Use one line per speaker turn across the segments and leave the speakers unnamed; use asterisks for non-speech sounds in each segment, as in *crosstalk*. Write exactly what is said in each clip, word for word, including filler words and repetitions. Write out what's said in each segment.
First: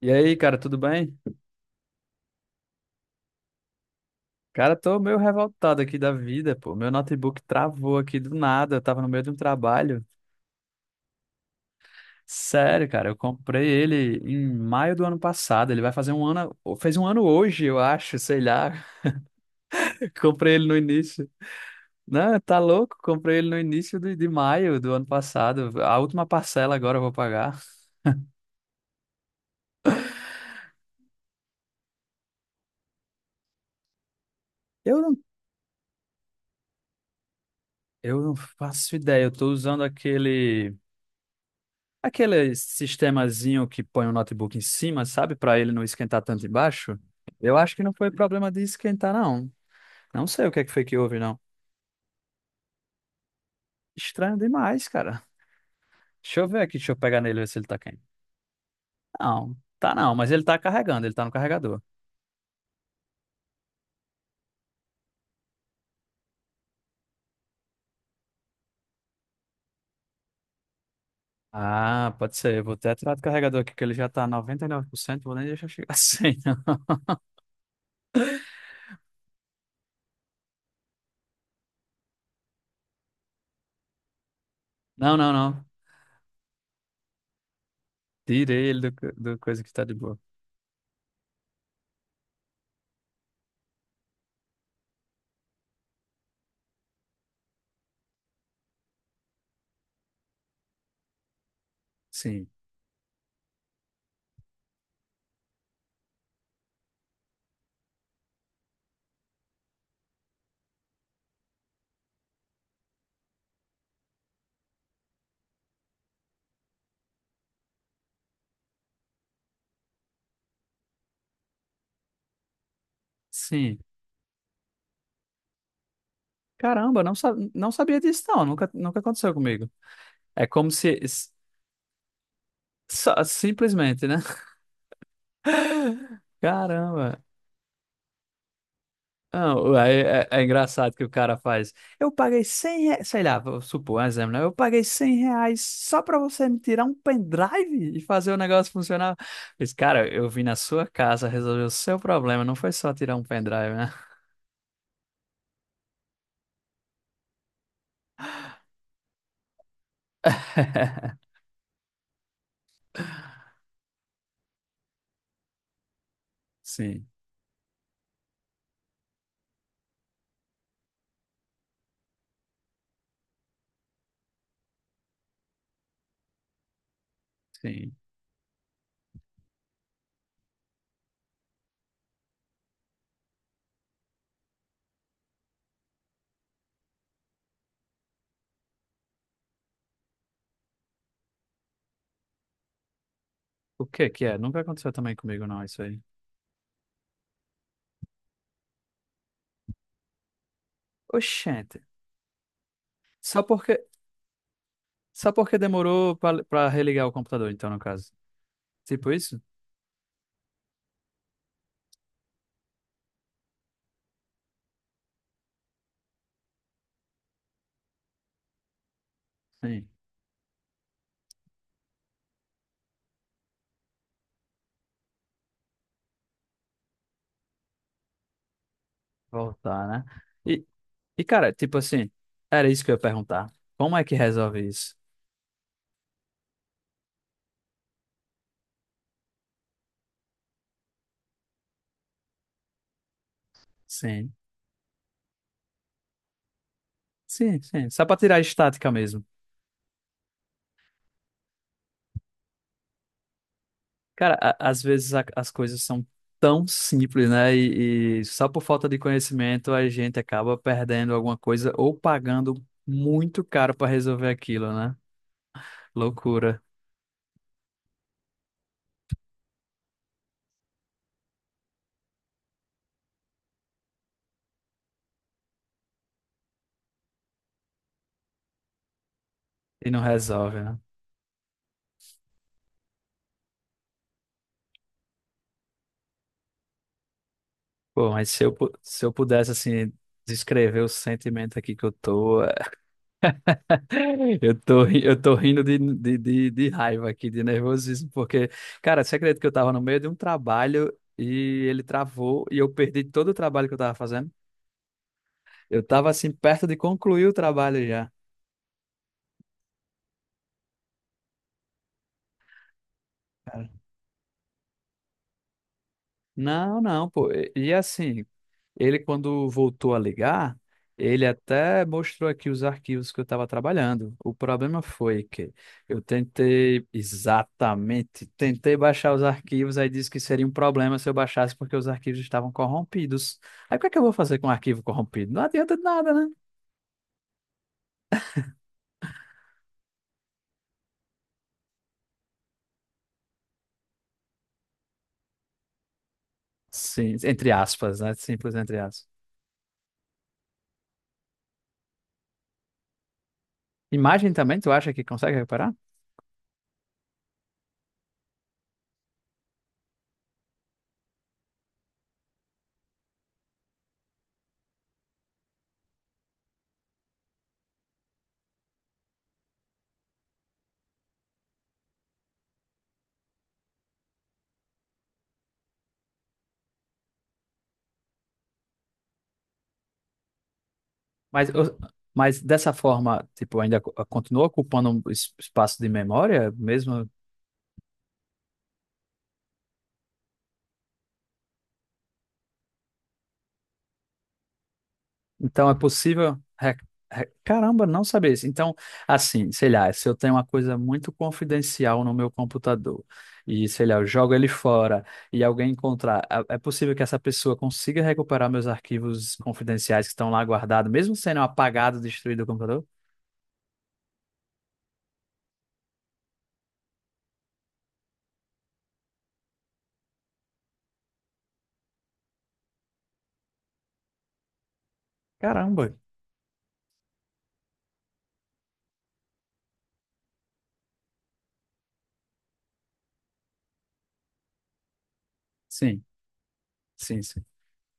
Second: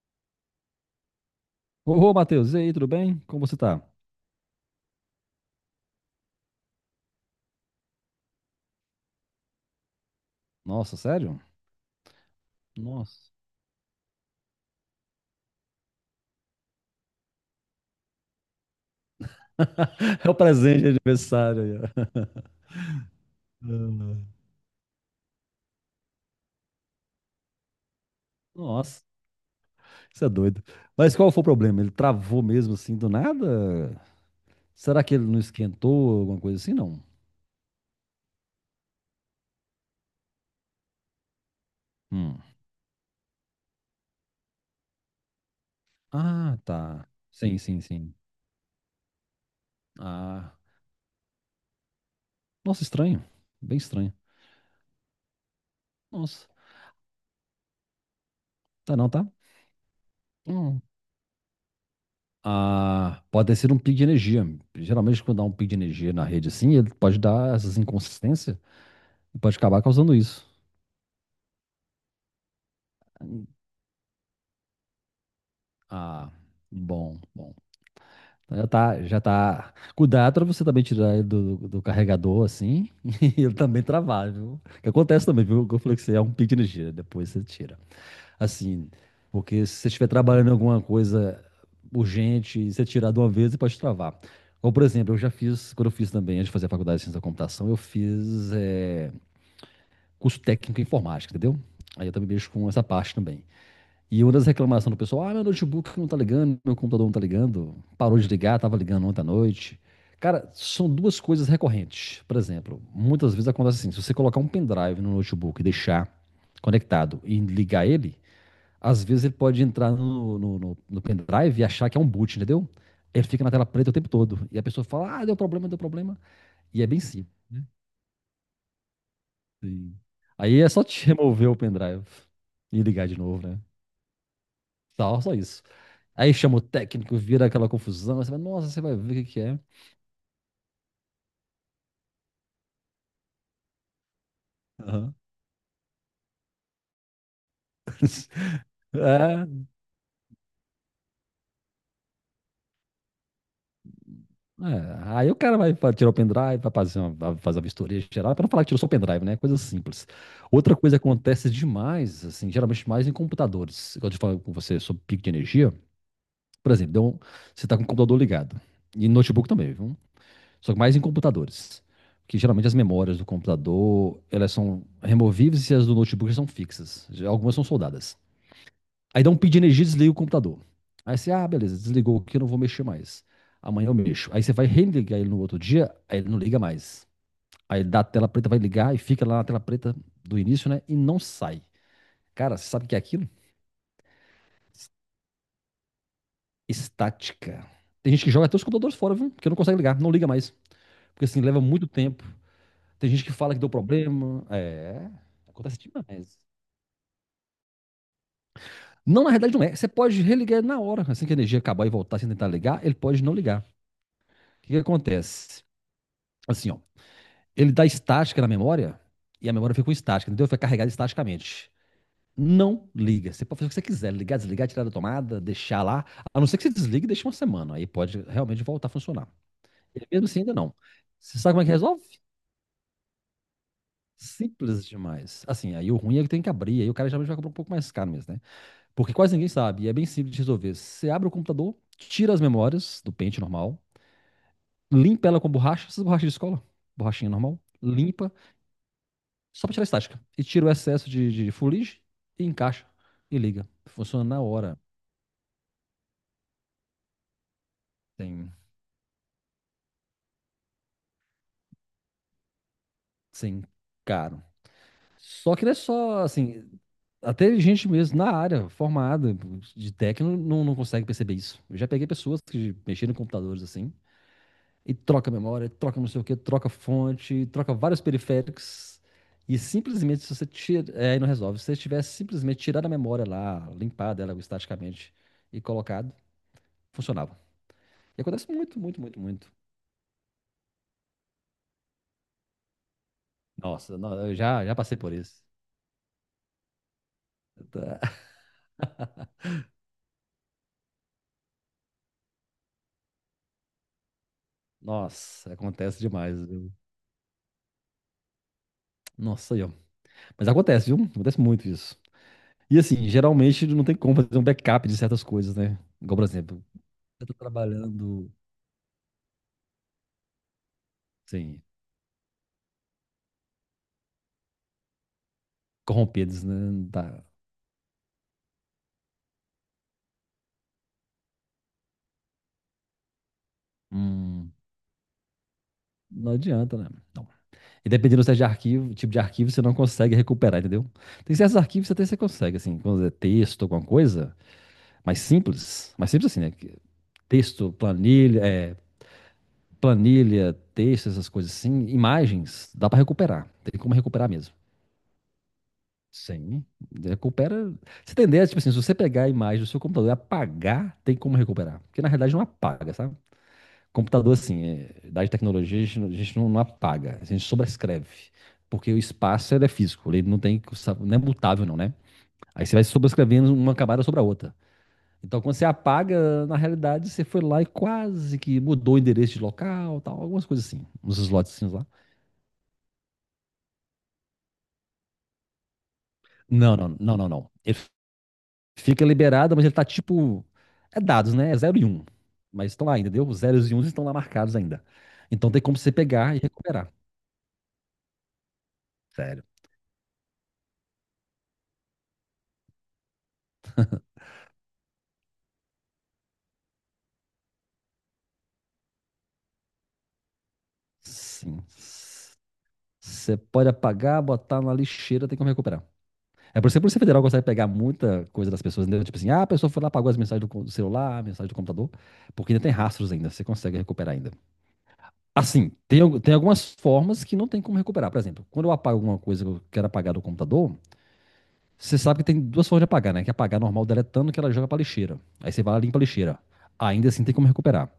E aí, cara, tudo bem?
Ô, Matheus, e aí, tudo bem? Como você tá?
Cara, tô meio revoltado aqui da vida, pô. Meu notebook travou aqui do nada, eu tava no meio de um trabalho.
Nossa, sério?
Sério, cara, eu
Nossa.
comprei ele em maio do ano passado. Ele vai fazer um ano, fez um ano hoje, eu acho, sei lá. *laughs*
*laughs* É o
Comprei ele no
presente de
início.
aniversário. aí, ó. *laughs*
Não, tá louco? Comprei ele no início de, de maio do ano passado. A última parcela agora eu vou pagar.
Nossa, isso é doido. Mas qual foi o problema? Ele travou mesmo assim do nada?
Eu
Será que
não,
ele não esquentou alguma coisa assim, não?
eu não faço ideia. Eu tô usando aquele.
Hum.
Aquele sistemazinho que põe o notebook em cima, sabe? Para ele não esquentar tanto
Ah,
embaixo.
tá.
Eu
Sim,
acho
sim,
que não foi
sim.
problema de esquentar, não. Não sei o
Ah.
que é que foi que houve, não.
Nossa, estranho. Bem estranho.
Estranho demais, cara. Deixa eu
Nossa.
ver aqui, deixa eu pegar nele e ver se ele tá quente.
Tá não, tá?
Não, tá não, mas ele tá
Hum.
carregando, ele tá no carregador.
Ah, pode ter sido um pico de energia. Geralmente, quando dá um pico de energia na rede assim, ele pode dar essas inconsistências e pode acabar causando isso.
Ah, pode ser. Eu vou até tirar do carregador aqui, que ele já tá noventa e nove por cento. Vou nem deixar chegar *laughs*
Ah,
sem, não.
bom, bom. Já tá, já tá. Cuidado pra você também tirar ele do, do carregador assim *laughs* e ele também travar, viu? Que
Não,
acontece
não,
também, viu?
não.
Que eu falei que você é um pico de energia, depois você tira.
Tirei ele
Assim,
do, co- do coisa
porque
que
se
tá
você
de
estiver
boa.
trabalhando em alguma coisa urgente e você tirar de uma vez, você pode travar. Ou, por exemplo, eu já fiz, quando eu fiz também, antes de fazer a faculdade de ciência da computação, eu fiz eh, curso técnico em informática, entendeu? Aí eu também
Sim,
mexo com essa parte também. E uma das reclamações do pessoal, ah, meu notebook não tá ligando, meu computador não tá ligando, parou de ligar, tava ligando ontem à noite. Cara, são duas coisas recorrentes. Por exemplo, muitas vezes acontece assim, se você colocar um pendrive no notebook e deixar conectado e ligar ele, às vezes ele pode entrar no, no, no- no pendrive e achar que é um boot, entendeu? Ele fica na tela
sim.
preta o tempo todo. E a pessoa fala, ah, deu problema, deu problema. E é bem
Caramba, não,
simples.
sa- não sabia disso, não. Nunca, nunca aconteceu comigo. É
Aí é
como
só
se.
te *laughs* remover o pendrive e ligar de
Só-
novo, né?
simplesmente, né? *laughs*
Tal só isso. Aí chama o técnico,
Caramba.
vira aquela confusão. aí você vai, nossa, você vai ver o que que é.
Não, é, é, é engraçado que o cara faz. Eu paguei cem reais, sei lá, vou supor um exemplo, né? Eu paguei
Aham.
cem reais só pra você me tirar um pendrive e fazer o
*laughs*
negócio funcionar.
É,
Mas, cara, eu vim na sua casa resolver o seu problema, não foi só tirar um pendrive, né?
é. Aí o cara vai fa- tirar o pendrive, vai fazer, uma, vai fazer a vistoria geral, para não falar que tirou só o pendrive, né? Coisa simples. Outra coisa que
*laughs*
acontece demais, assim, geralmente mais em computadores. Quando eu falo com você sobre pico de energia, por exemplo, deu
Sim,
um- você está com o computador ligado, e notebook também, viu? Só que mais em computadores. Que geralmente as memórias do computador, elas são removíveis e as do notebook são fixas. Já Algumas são
sim.
soldadas. Aí dá um pico de energia, desliga o computador. Aí você, ah, beleza, desligou aqui, eu não vou mexer mais. Amanhã eu mexo. Aí você vai religar ele no outro dia, aí ele não liga mais. Aí ele dá a tela preta, vai ligar e fica lá na tela preta do início, né? E não sai. Cara, você sabe o que é aquilo?
O que que é? Nunca aconteceu também comigo, não, isso aí.
Estática. Tem gente que joga até os computadores fora, viu? Porque não consegue ligar, não liga mais. Porque assim, leva
Oxente.
muito tempo. Tem gente que
Só
fala que deu
porque,
problema. É,
só porque
acontece
demorou
demais.
pra pra religar o computador, então, no caso. Tipo
Não, na
isso?
realidade não é. Você pode religar ele na hora. Assim que a energia acabar e voltar sem tentar ligar, ele pode não ligar. O que que acontece? Assim, ó. ele dá estática na memória e a memória fica
Sim.
com estática, entendeu? Fica carregada estaticamente. Não liga. Você pode fazer o que você quiser, ligar, desligar, tirar da tomada, deixar lá. A não ser que você desligue e deixe uma semana. Aí pode realmente voltar a funcionar.
Voltar, né?
E mesmo assim, ainda
E,
não.
e,
Você
cara,
sabe como é que
tipo
resolve?
assim, era isso que eu ia perguntar. Como é que resolve
Simples
isso?
demais. Assim, aí o ruim é que tem que abrir, aí o cara geralmente vai comprar um pouco mais caro mesmo, né? Porque quase ninguém sabe, e é bem simples de resolver. Você abre o computador, tira as memórias do pente normal,
Sim,
limpa ela com borracha, essas borrachas de escola, borrachinha normal,
sim, sim. Só pra
limpa,
tirar a estática mesmo.
Só para tirar a estática. E tira o excesso de, de fuligem e encaixa e liga. Funciona
Cara,
na
a-
hora.
às vezes a- as coisas são tão simples, né? E, e só
Sem,
por falta de conhecimento a gente acaba perdendo alguma coisa ou pagando muito
sem
caro pra resolver
caro.
aquilo, né?
Só que não é só,
Loucura.
assim, até gente mesmo na área, formada de técnico, não, não consegue perceber isso. Eu já peguei pessoas que mexeram em computadores assim, e troca memória, troca não sei o que, troca fonte, troca vários periféricos. E
E não
simplesmente, se você
resolve, né?
tira, é, aí não resolve. Se você tivesse simplesmente tirado a memória lá, limpado ela estaticamente e colocado, funcionava.
Pô,
E
mas se
acontece
eu, pu-
muito, muito,
se eu
muito,
pudesse,
muito.
assim, descrever o sentimento aqui que eu tô.
Nossa, não, eu
Eu
já, já
tô,
passei
ri-
por
eu tô
isso.
rindo de, de, de, de raiva aqui, de
Tá.
nervosismo, porque, cara, você acredita que eu tava no meio de um trabalho e ele travou e eu perdi todo o trabalho que eu tava fazendo?
Nossa,
Eu
acontece
tava, assim,
demais,
perto
viu?
de concluir o trabalho já.
Nossa, aí, ó. Mas acontece, viu? Acontece muito isso. E assim, geralmente
Cara.
não tem como fazer um backup de certas coisas, né? Igual, por exemplo,
Não, não,
eu
pô.
tô
E, e, assim,
trabalhando,
Ele, quando voltou a ligar, ele
Sim.
até mostrou aqui os arquivos que eu estava trabalhando. O problema foi que eu
corrompidos, né? Não
tentei,
dá.
exatamente, tentei baixar os arquivos, aí disse que seria um problema se eu baixasse porque os arquivos estavam corrompidos. Aí o que é que eu vou fazer com um
Hum,
arquivo corrompido? Não adianta de nada, né?
não adianta, né? Não. E dependendo do tipo de arquivo, tipo de arquivo, você não consegue recuperar, entendeu? Tem certos arquivos que até você consegue, assim, quando é texto, alguma coisa, mais simples, mais simples assim, né? que-
Sim, entre
Texto,
aspas, né?
planilha,
Simples
é,
entre aspas.
planilha, texto, essas coisas assim, imagens, dá pra recuperar. Tem como recuperar
Imagem
mesmo.
também, tu acha que consegue recuperar?
Sim, recupera. Se tem ideia, tipo assim, se você pegar a imagem do seu computador e apagar, tem como recuperar. Porque na realidade não apaga, sabe? Computador, assim, é, idade tecnologia, a gente, não- a gente não, não apaga, a gente sobrescreve. Porque o espaço ele é físico, ele não tem, não é mutável, não, né? Aí você vai sobrescrevendo uma camada sobre a outra. Então, quando você apaga, na realidade, você foi lá e quase que mudou o endereço de local, tal, algumas coisas assim, uns
Mas,
slots
eu-
lá.
mas dessa forma, tipo, ainda co- continua ocupando um es- espaço de memória,
Não, não,
mesmo.
não, não, não. Ele fica liberado, mas ele tá tipo. É dados, né? É zero e um. Mas estão lá ainda, entendeu? Os zeros e uns estão lá marcados ainda. Então tem
Então é
como você pegar
possível.
e
re-
recuperar.
re- Caramba, não sabia isso. Então,
Sério.
assim, sei lá, se eu tenho uma coisa muito confidencial no meu computador e, sei lá, eu jogo ele fora e alguém encontrar, é é possível que essa pessoa consiga recuperar meus arquivos confidenciais que estão lá guardados, mesmo sendo
Sim.
apagado, destruído o computador?
Você pode apagar, botar na lixeira, tem como recuperar. É por isso que a Polícia Federal consegue pegar muita coisa das pessoas, entendeu? Tipo assim, ah, a pessoa foi lá, apagou as mensagens do co- do celular, a mensagem do computador, porque ainda tem rastros ainda, você consegue recuperar ainda. Assim,
Caramba.
tem, al- tem algumas formas que não tem como recuperar. Por exemplo, quando eu apago alguma coisa que eu quero apagar do computador, Você sabe que tem duas formas de apagar, né? Que é apagar normal deletando, que ela joga pra lixeira. Aí você vai lá e limpa a
Sim,
lixeira. Ainda
sim,
assim tem
sim.
como recuperar.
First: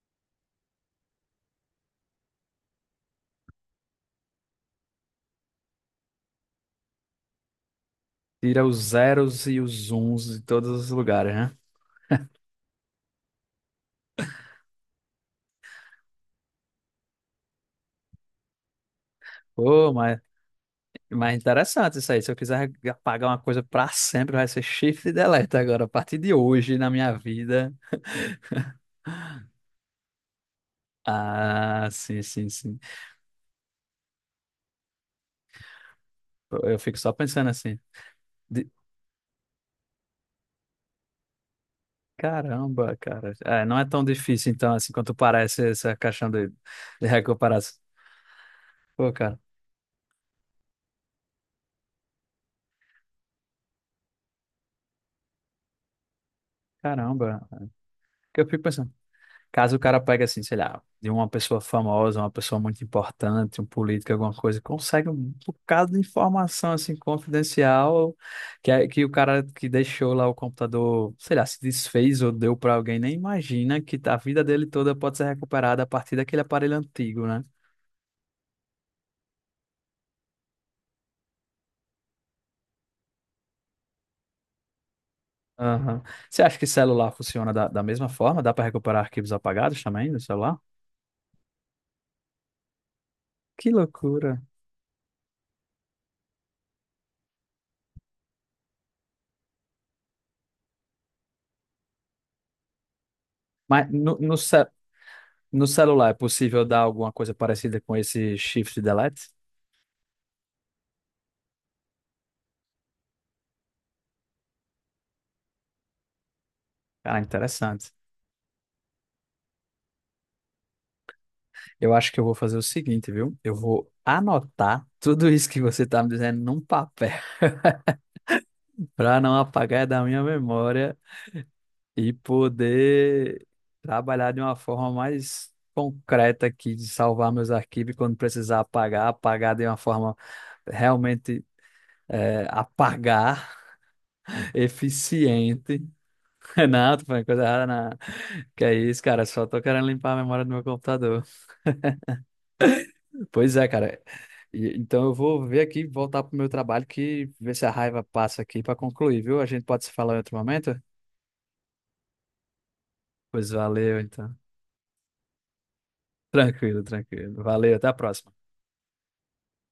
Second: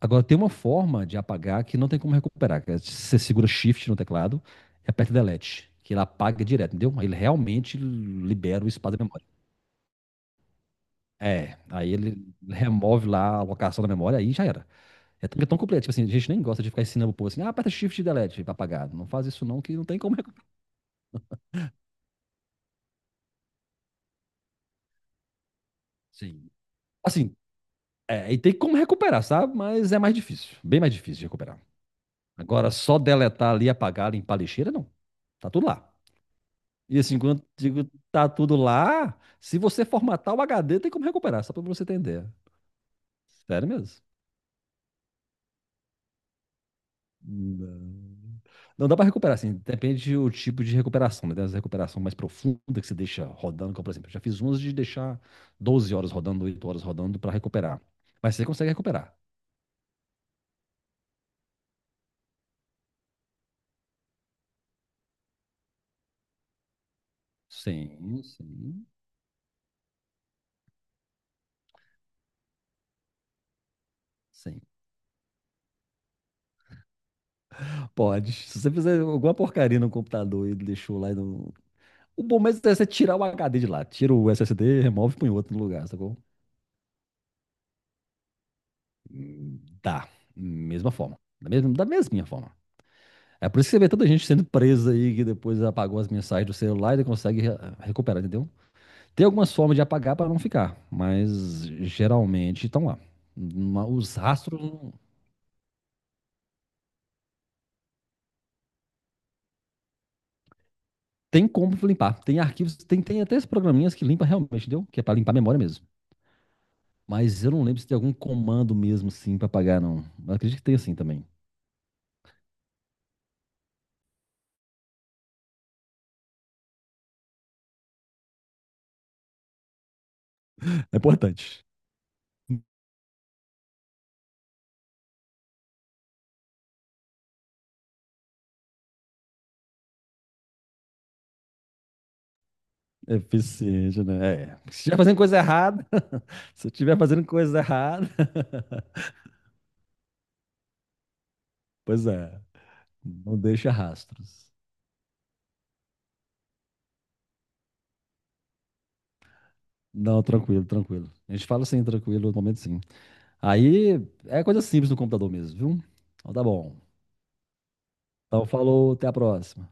Agora, tem uma forma de apagar que não tem como recuperar. Que é você segura Shift no teclado e aperta Delete. Que ele apaga direto, entendeu? Aí Ele realmente libera
Tira
o
os
espaço da memória.
zeros e os uns de todos os lugares, né?
É, aí ele remove lá a alocação da memória, aí já era. É tão, é tão completo. Tipo assim, a gente nem gosta de ficar ensinando o povo assim, ah, aperta Shift e Delete pra apagar. Não faz isso não, que não
Pô,
tem como
mas
recuperar.
Mas é interessante isso aí. Se eu quiser apagar uma coisa pra sempre, vai ser shift e delete agora. A partir de
Sim.
hoje, na minha
Assim,
vida.
é, e tem como recuperar, sabe? Mas é mais difícil. Bem mais difícil de recuperar.
Ah, sim, sim,
Agora,
sim.
só deletar ali, apagar, limpar a lixeira, não. Tá tudo lá.
Eu, eu fico
E
só
assim, quando eu
pensando assim.
digo tá tudo
de-
lá, se você formatar o H D, tem como recuperar, só pra você entender.
Caramba, cara. É,
Sério
não é
mesmo.
tão difícil, então, assim, quanto parece essa questão de, de recuperação.
Não, não dá pra
Pô,
recuperar,
cara,
assim, depende do tipo de recuperação, né? Tem as recuperações mais profundas que você deixa rodando, como por exemplo, eu já fiz umas de deixar doze horas rodando, oito horas rodando pra
caramba.
recuperar. Mas
Porque eu
você
fico
consegue
pensando.
recuperar.
Caso o cara pegue assim, sei lá, de uma pessoa famosa, uma pessoa muito importante, um político, alguma coisa, consegue um bocado de informação assim confidencial
Sim,
que, é-
sim,
que o cara que deixou lá o computador, sei lá, se desfez ou deu para alguém, nem imagina que a vida
sim.
dele toda pode ser recuperada a partir daquele aparelho antigo, né?
Pode. Se você fizer alguma porcaria no computador e deixou lá e não, O bom mesmo é você tirar o H D de lá. Tira o S S D, remove e põe outro no lugar,
Aham.
sacou?
Você acha que celular funciona da, da mesma forma? Dá para recuperar arquivos
Hum,
apagados
Tá.
também no celular?
Mesma forma. Da mesma, da mesminha forma. É por isso
Que
que você vê tanta gente
loucura.
sendo presa aí que depois apagou as mensagens do celular e consegue re- recuperar, entendeu? Tem algumas formas de apagar para não ficar, mas geralmente estão lá. Ma-
Mas
Os
no, no,
rastros
ce-
não-
no celular é possível dar alguma coisa parecida com esse shift delete?
tem como limpar. Tem arquivos, tem, tem até esses programinhas que limpa realmente, entendeu? Que é para limpar a memória mesmo.
Cara,
Mas eu não lembro se
interessante.
tem algum comando mesmo sim para apagar, não. Mas acredito que tem assim também.
Eu acho que eu vou fazer o seguinte, viu? Eu vou anotar tudo isso que você tá me dizendo num papel *laughs* para não apagar da minha memória
É importante.
e poder trabalhar de uma forma mais concreta aqui de salvar meus arquivos e quando precisar apagar, apagar de uma forma realmente é,
É
apagar,
Eficiente, né?
*laughs*
É. Se estiver fazendo coisa
eficiente.
errada, *laughs*
*laughs*
se
Não,
estiver
tô
fazendo
falando coisa
coisa
errada, não.
errada, *laughs*
Que é isso, cara? Só tô querendo limpar a memória do meu computador.
pois é, não
Pois é,
deixa
cara.
rastros.
E- Então eu vou ver aqui, voltar pro meu trabalho, que ver se a raiva passa aqui para concluir, viu? A gente pode se falar em
Não,
outro
tranquilo,
momento?
tranquilo. A gente fala assim, tranquilo, no momento sim.
Pois valeu,
Aí
então.
é coisa simples no computador mesmo, viu? Então tá bom.
Tranquilo, tranquilo. Valeu, até a próxima.
Então falou, até a próxima.